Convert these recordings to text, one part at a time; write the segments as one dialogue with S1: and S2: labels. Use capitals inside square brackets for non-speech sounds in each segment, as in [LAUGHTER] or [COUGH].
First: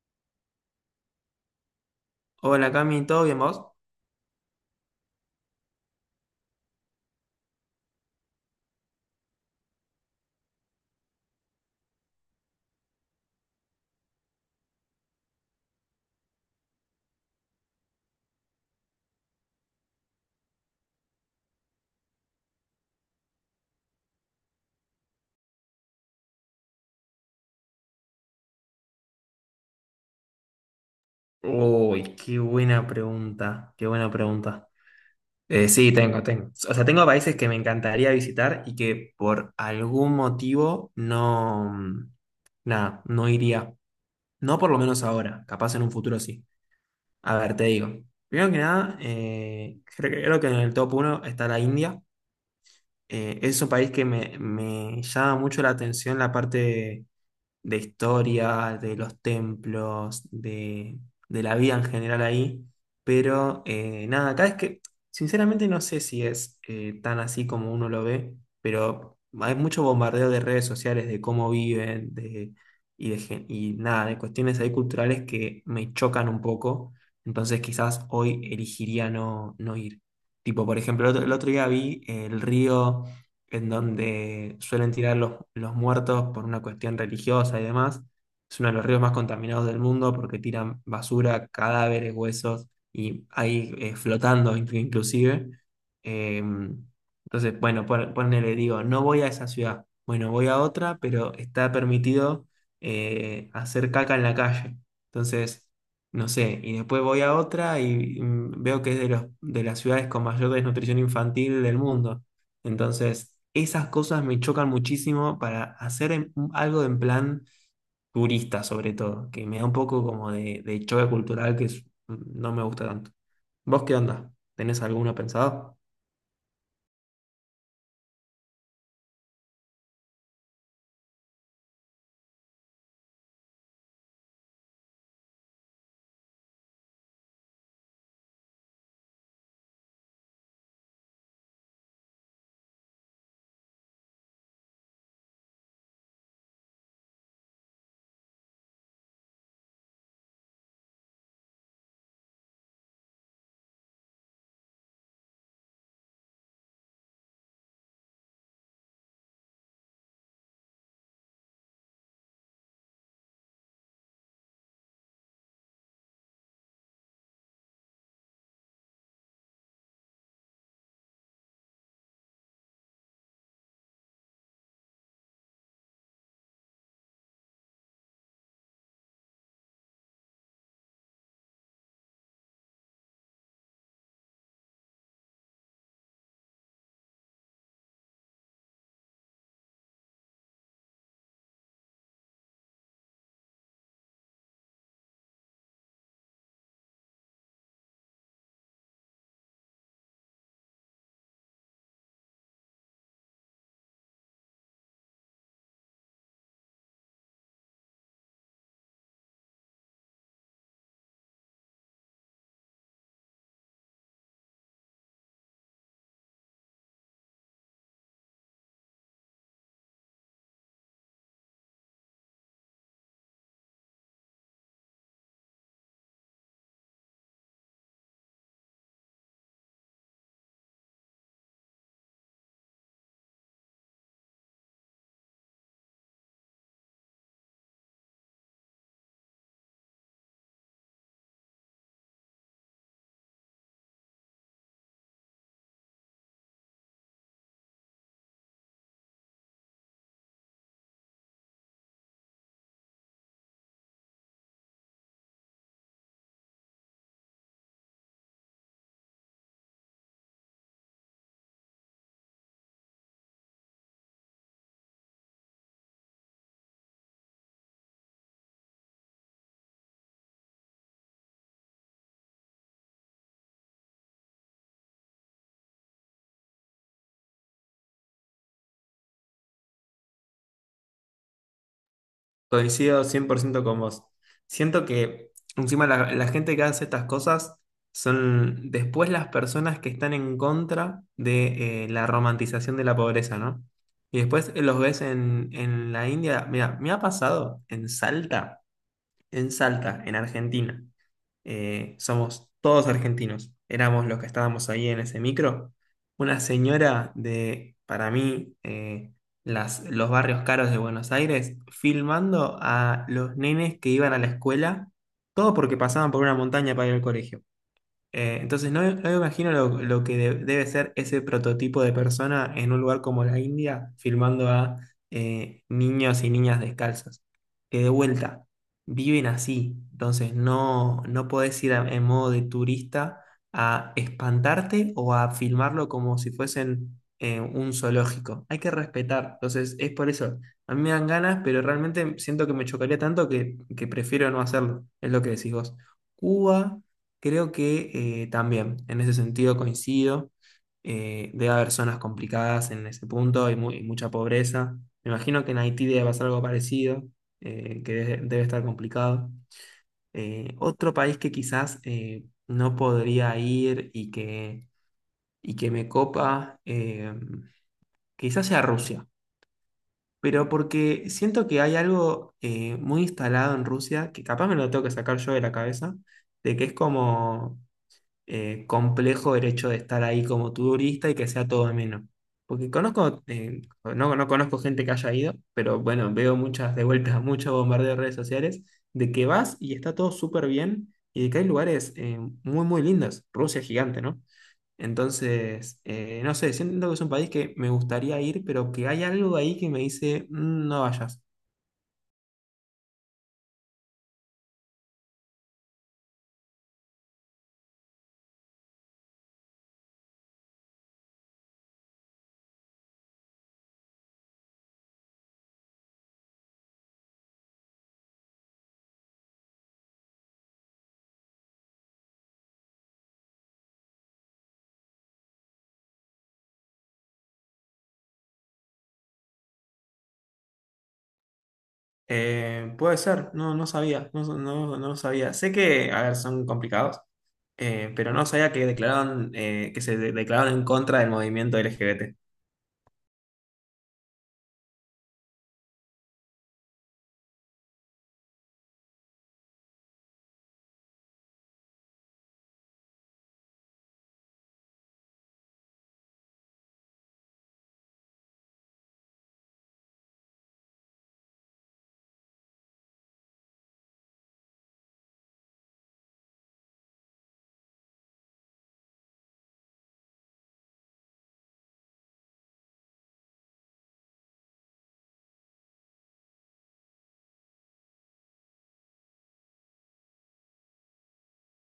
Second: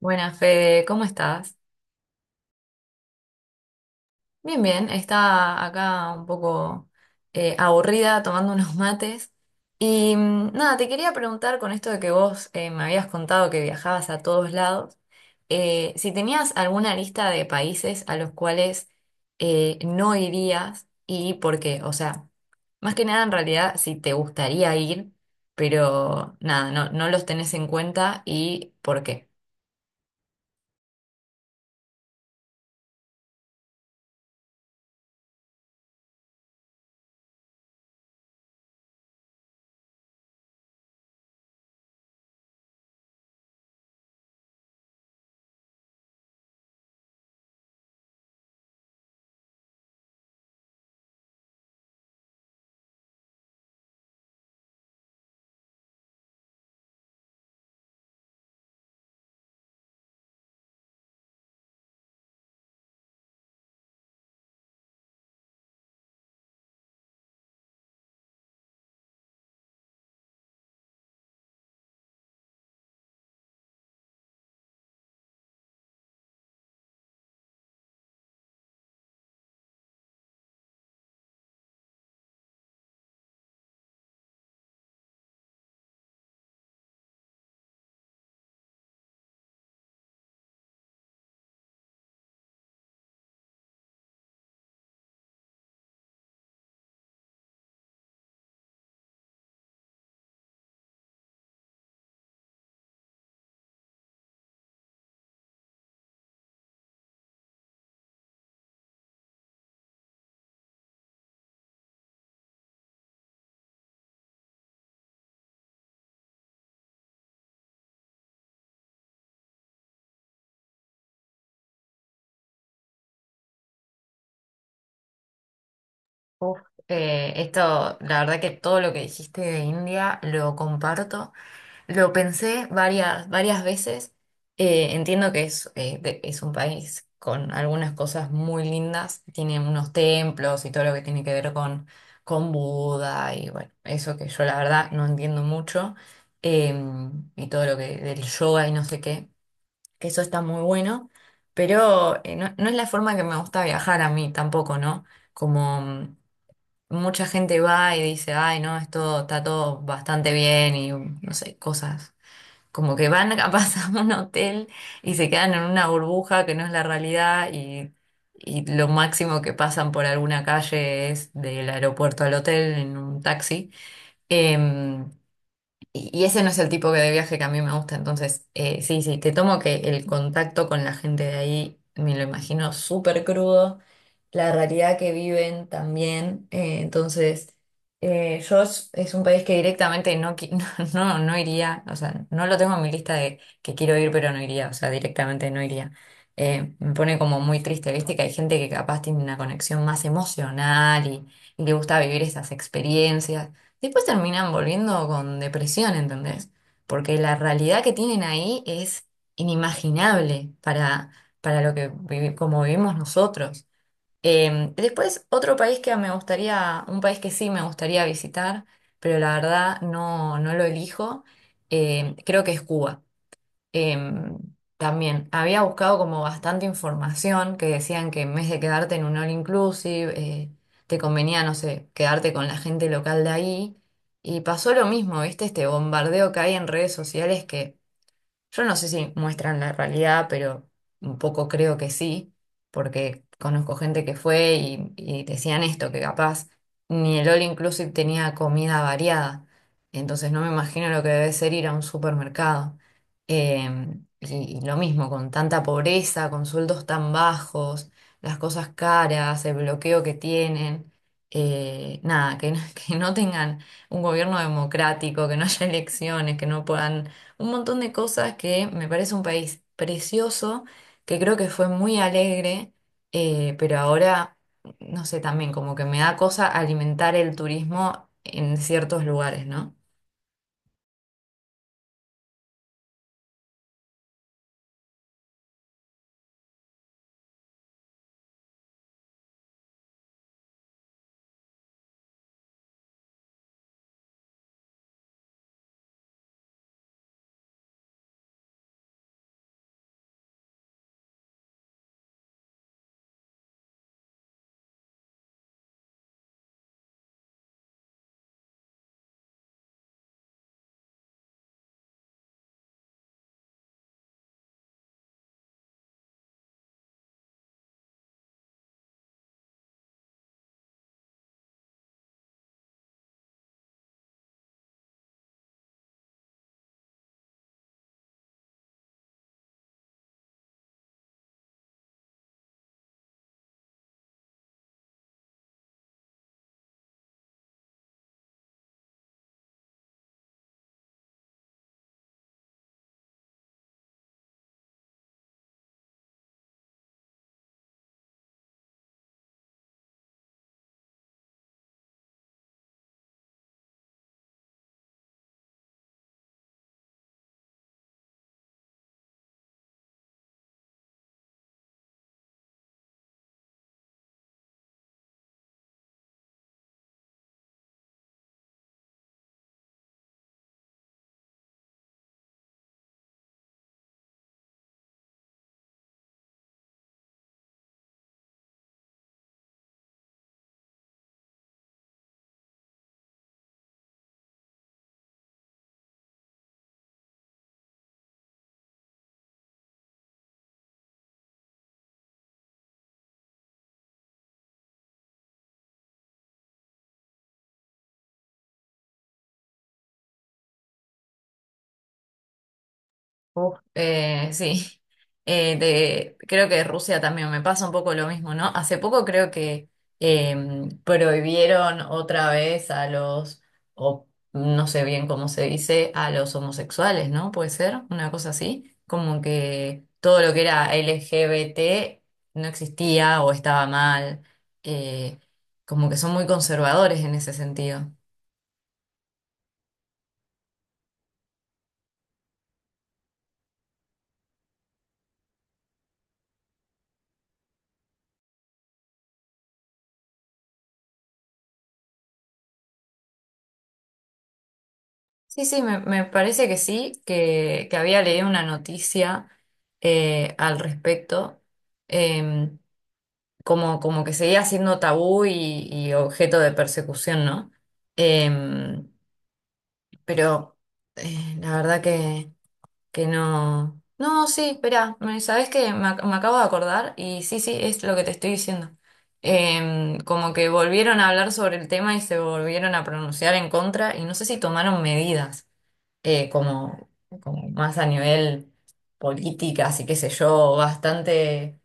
S1: Buenas, Fede, ¿cómo estás?
S2: Hola Cami, ¿todo bien vos?
S1: Bien, bien, estaba acá un poco aburrida tomando [LAUGHS] unos mates. Y nada, te quería preguntar con esto de que vos me habías contado que viajabas a todos lados, si tenías alguna lista de países a los cuales no irías y por qué. O sea, más que nada en realidad si te gustaría ir, pero nada, no los tenés en cuenta y por qué.
S2: Uy, qué buena pregunta, qué buena pregunta. Sí, tengo. O sea, tengo países que me encantaría visitar y que por algún motivo no, nada, no iría. No por lo menos ahora, capaz en un futuro sí. A ver, te digo. Primero que nada, creo que en el top uno está la India. Es un país que me llama mucho la atención la parte de historia, de los templos, de la vida en general ahí. Pero nada, acá es que sinceramente no sé si es tan así como uno lo ve, pero hay mucho bombardeo de redes sociales de cómo viven, de, y, de, gen- y nada, de cuestiones ahí culturales que me chocan un poco. Entonces quizás hoy elegiría no, no ir. Tipo, por ejemplo, el otro día vi el río en donde suelen tirar los muertos por una cuestión religiosa y demás. Es uno de los ríos más contaminados del mundo porque tiran basura, cadáveres, huesos y ahí flotando inclusive. Entonces, bueno, ponele, digo, no voy a esa ciudad, bueno, voy a otra, pero está permitido hacer caca en la calle. Entonces, no sé, y después voy a otra y veo que es de de las ciudades con mayor desnutrición infantil del mundo. Entonces, esas cosas me chocan muchísimo para hacer algo en plan turista, sobre todo, que me da un poco como de choque cultural no me gusta tanto. ¿Vos qué onda? ¿Tenés alguno pensado?
S1: Uf, esto, la verdad que todo lo que dijiste de India lo comparto. Lo pensé varias veces. Entiendo que es, es un país con algunas cosas muy lindas. Tiene unos templos y todo lo que tiene que ver con Buda y bueno, eso que yo la verdad no entiendo mucho. Y todo lo que del yoga y no sé qué, que eso está muy bueno. Pero no, no es la forma que me gusta viajar a mí tampoco, ¿no? Como mucha gente va y dice, ay, no, esto está todo bastante bien y no sé, cosas. Como que van capaz [LAUGHS] a un hotel y se quedan en una burbuja que no es la realidad y lo máximo que pasan por alguna calle es del aeropuerto al hotel en un taxi. Em, y ese no es el tipo que de viaje que a mí me gusta, entonces sí, sí, te tomo que el contacto con la gente de ahí me lo imagino súper crudo, la realidad que viven también, entonces yo es un país que directamente no, qui- [LAUGHS] no, no, no iría, o sea, no lo tengo en mi lista de que quiero ir pero no iría, o sea, directamente no iría. Me pone como muy triste, viste que hay gente que capaz tiene una conexión más emocional y le gusta vivir esas experiencias. Después terminan volviendo con depresión, ¿entendés? Porque la realidad que tienen ahí es inimaginable para lo que como vivimos nosotros. Después, otro país que me gustaría, un país que sí me gustaría visitar, pero la verdad no, no lo elijo, creo que es Cuba. Em, también había buscado como bastante información que decían que en vez de quedarte en un all inclusive, te convenía, no sé, quedarte con la gente local de ahí. Y pasó lo mismo, ¿viste? Este bombardeo que hay en redes sociales que yo no sé si muestran la realidad, pero un poco creo que sí, porque conozco gente que fue y decían esto, que capaz ni el All Inclusive tenía comida variada. Entonces no me imagino lo que debe ser ir a un supermercado. Eh, y lo mismo, con tanta pobreza, con sueldos tan bajos, las cosas caras, el bloqueo que tienen. Eh, nada, que, no- [LAUGHS] que no tengan un gobierno democrático, que no haya elecciones, que no puedan un montón de cosas que me parece un país precioso, que creo que fue muy alegre, pero ahora, no sé, también como que me da cosa alimentar el turismo en ciertos lugares, ¿no?
S2: Coincido 100% con vos. Siento que encima la gente que hace estas cosas son después las personas que están en contra de la romantización de la pobreza, ¿no? Y después los ves en la India. Mira, me ha pasado en Salta en Salta, en Argentina. Somos todos argentinos. Éramos los que estábamos ahí en ese micro. Una señora de, para mí, los barrios caros de Buenos Aires, filmando a los nenes que iban a la escuela, todo porque pasaban por una montaña para ir al colegio. Entonces, no, no me imagino lo que debe ser ese prototipo de persona en un lugar como la India, filmando a niños y niñas descalzos, que de vuelta viven así. Entonces, no, no podés ir en modo de turista a espantarte o a filmarlo como si fuesen un zoológico. Hay que respetar. Entonces, es por eso. A mí me dan ganas, pero realmente siento que me chocaría tanto que prefiero no hacerlo. Es lo que decís vos. Cuba. Creo que también, en ese sentido coincido. Debe haber zonas complicadas en ese punto, hay, mucha pobreza. Me imagino que en Haití debe pasar algo parecido, debe estar complicado. Otro país que quizás no podría ir y que me copa, quizás sea Rusia, pero porque siento que hay algo muy instalado en Rusia, que capaz me lo tengo que sacar yo de la cabeza, de que es como complejo el hecho de estar ahí como turista y que sea todo ameno. Porque conozco, no conozco gente que haya ido, pero bueno, veo muchas de vueltas, [LAUGHS] mucho bombardeo de redes sociales, de que vas y está todo súper bien y de que hay lugares muy lindos. Rusia es gigante, ¿no? Entonces, no sé, siento que es un país que me gustaría ir, pero que hay algo ahí que me dice, "Mm, no vayas."
S1: Uf, sí, [LAUGHS] creo que Rusia también me pasa un poco lo mismo, ¿no? Hace poco creo que eh, prohibieron otra vez a los, o no sé bien cómo se dice, a los homosexuales, ¿no? Puede ser una cosa así, como que todo lo que era LGBT no existía o estaba mal. Eh, como que son muy conservadores en ese sentido.
S2: Puede ser, no, no sabía, no sabía. Sé que, a ver, son complicados, pero no sabía que declararon, que se declararon en contra del movimiento LGBT.
S1: Sí, sí, me parece que sí, que había leído una noticia al respecto. em, Como, como que seguía siendo tabú y objeto de persecución, ¿no? Em, pero la verdad que no... No, sí, espera, ¿sabes qué? Me acabo de acordar y sí, sí, es lo que te estoy diciendo. Em, como que volvieron a hablar sobre el tema y se volvieron a pronunciar en contra y no sé si tomaron medidas como, como más a nivel política, así que sé yo, bastante,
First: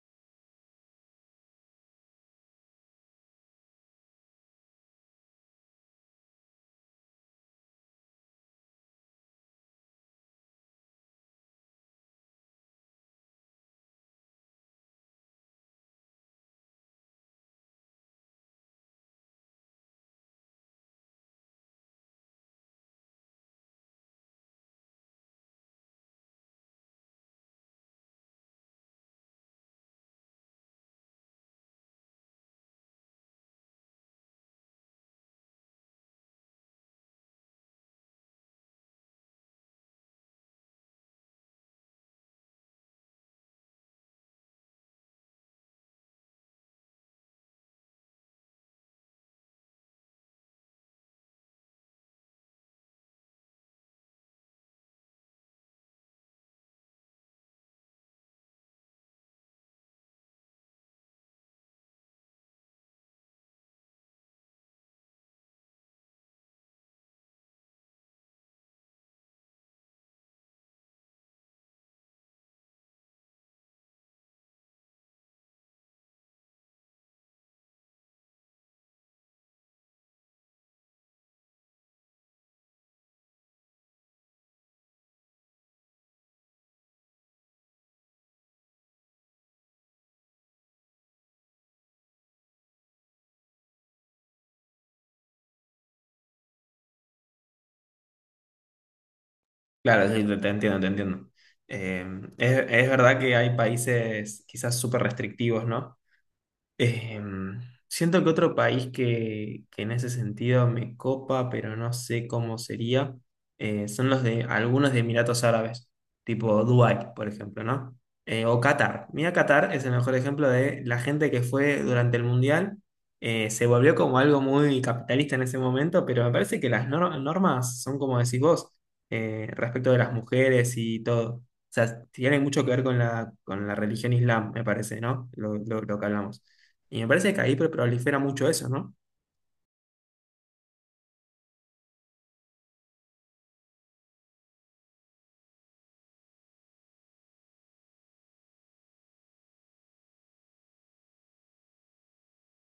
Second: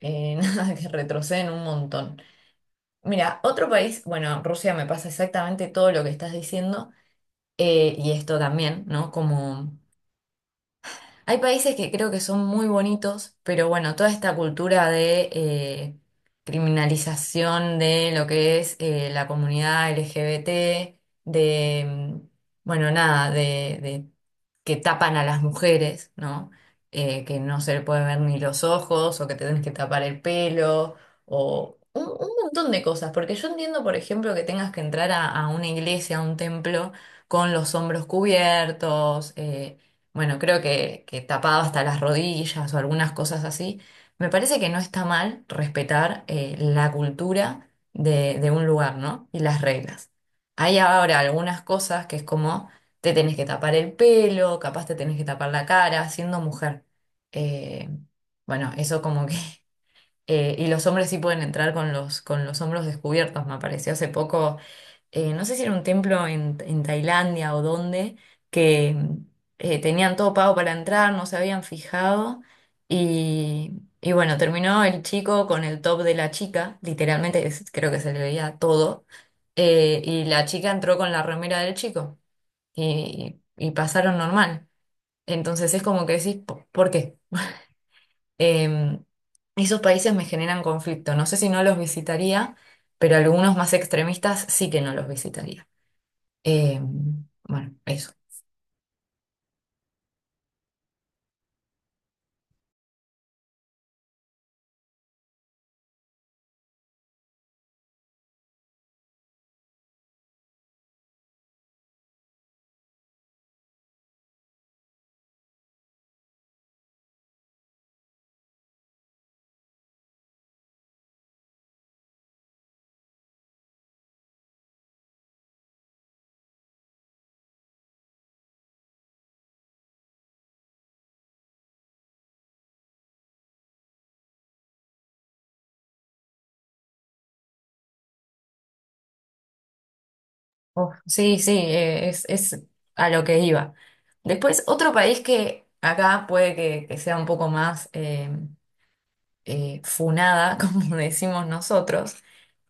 S1: [LAUGHS] nada, que retroceden un montón. Mira, otro país, bueno, Rusia me pasa exactamente todo lo que estás diciendo, y esto también, ¿no? Como hay países que creo que son muy bonitos, pero bueno, toda esta cultura de criminalización de lo que es la comunidad LGBT, de, bueno, nada, de que tapan a las mujeres, ¿no? Que no se le puede ver ni los ojos, o que te tenés que tapar el pelo, o un montón de cosas. Porque yo entiendo, por ejemplo, que tengas que entrar a una iglesia, a un templo, con los hombros cubiertos. Eh, bueno, creo que tapado hasta las rodillas o algunas cosas así. Me parece que no está mal respetar la cultura de un lugar, ¿no? Y las reglas. Hay ahora algunas cosas que es como te tenés que tapar el pelo, capaz te tenés que tapar la cara, siendo mujer. Eh, bueno, eso como que [LAUGHS] y los hombres sí pueden entrar con los hombros descubiertos, me apareció hace poco, no sé si era un templo en Tailandia o dónde, que tenían todo pago para entrar, no se habían fijado, y bueno, terminó el chico con el top de la chica, literalmente creo que se le veía todo, y la chica entró con la remera del chico, y pasaron normal. Entonces es como que decís, ¿por qué? Em, esos países me generan conflicto. No sé si no los visitaría, pero algunos más extremistas sí que no los visitaría. Em, bueno, eso.
S2: Claro, sí, te entiendo, te entiendo. Eh, es verdad que hay países quizás súper restrictivos, ¿no? Em, siento que otro país que en ese sentido me copa, pero no sé cómo sería, son los de algunos de Emiratos Árabes, tipo Dubái, por ejemplo, ¿no? O Qatar. Mira, Qatar es el mejor ejemplo de la gente que fue durante el Mundial. Se volvió como algo muy capitalista en ese momento, pero me parece que las normas son como decís vos, respecto de las mujeres y todo. O sea, tiene mucho que ver con con la religión islam, me parece, ¿no? Lo que hablamos. Y me parece que ahí prolifera mucho eso, ¿no?
S1: Uf, sí, sí, es a lo que iba. Después, otro país que acá puede que sea un poco más funada, [LAUGHS] como decimos nosotros,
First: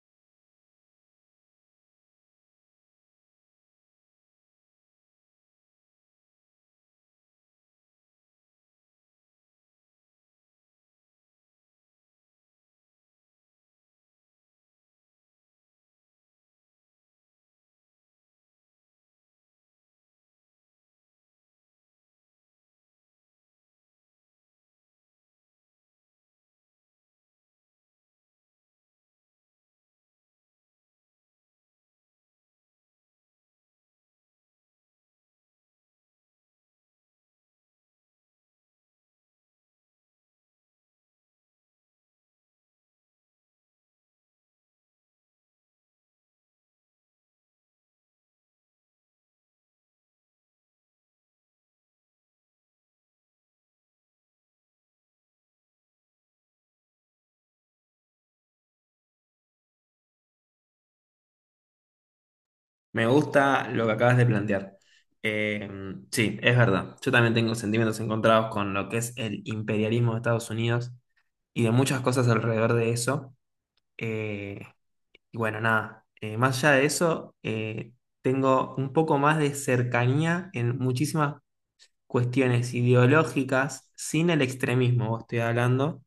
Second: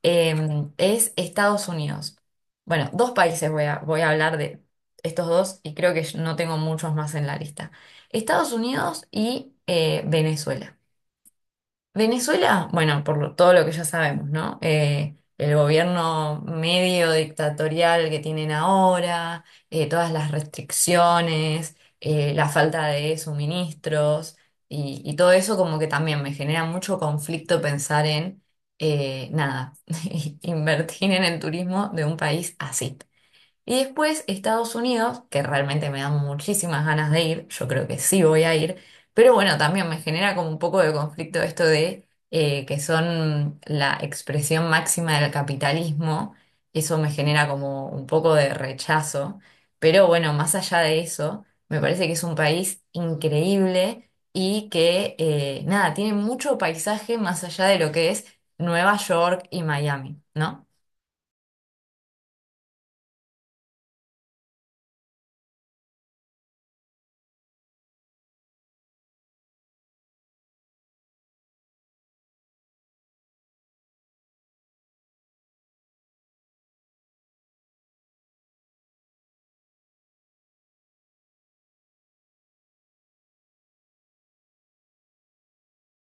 S1: em, es Estados Unidos. Bueno, dos países voy a hablar de estos dos y creo que no tengo muchos más en la lista. Estados Unidos y Venezuela. Venezuela, bueno, todo lo que ya sabemos, ¿no? El gobierno medio dictatorial que tienen ahora, todas las restricciones, la falta de suministros y todo eso como que también me genera mucho conflicto pensar en, nada, [LAUGHS] invertir en el turismo de un país así. Y después Estados Unidos, que realmente me dan muchísimas ganas de ir, yo creo que sí voy a ir, pero bueno, también me genera como un poco de conflicto esto de que son la expresión máxima del capitalismo, eso me genera como un poco de rechazo, pero bueno, más allá de eso, me parece que es un país increíble y que nada, tiene mucho paisaje más allá de lo que es Nueva York y Miami, ¿no?
S2: Me gusta lo que acabas de plantear. Eh, sí, es verdad. Yo también tengo sentimientos encontrados con lo que es el imperialismo de Estados Unidos y de muchas cosas alrededor de eso. Eh, y bueno, nada, Más allá de eso, tengo un poco más de cercanía en muchísimas cuestiones ideológicas, sin el extremismo, vos estoy hablando,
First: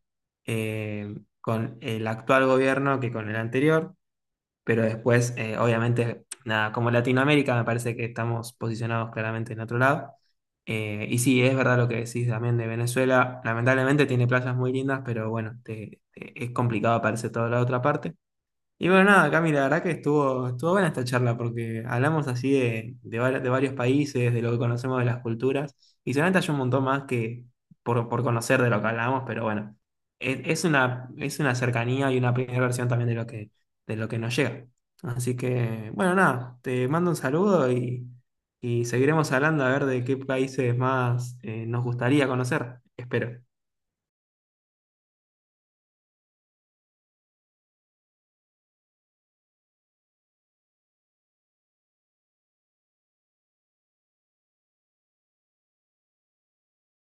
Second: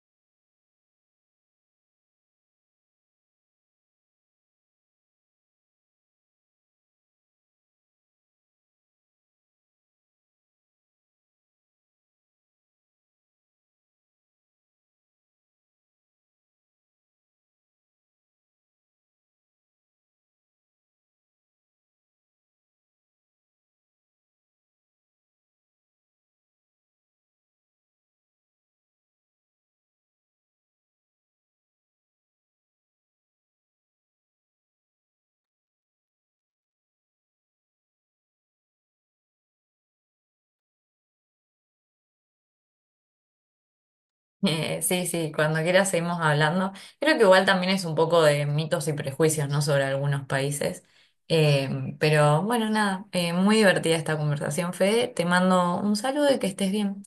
S2: eh, con el actual gobierno que con el anterior. Pero después, obviamente, nada, como Latinoamérica me parece que estamos posicionados claramente en otro lado. Y sí, es verdad lo que decís también de Venezuela. Lamentablemente tiene playas muy lindas, pero bueno, es complicado aparecer toda la otra parte. Y bueno, nada, Cami, la verdad que estuvo buena esta charla porque hablamos así de varios países, de lo que conocemos de las culturas, y seguramente hay un montón más que por conocer de lo que hablamos, pero bueno, es una cercanía y una primera versión también de de lo que nos llega. Así que, bueno, nada, te mando un saludo y seguiremos hablando a ver de qué países más nos gustaría conocer, espero.
S1: Sí, sí, cuando quieras seguimos hablando. Creo que igual también es un poco de mitos y prejuicios, ¿no? Sobre algunos países. Eh, pero bueno, nada, muy divertida esta conversación, Fede. Te mando un saludo y que estés bien.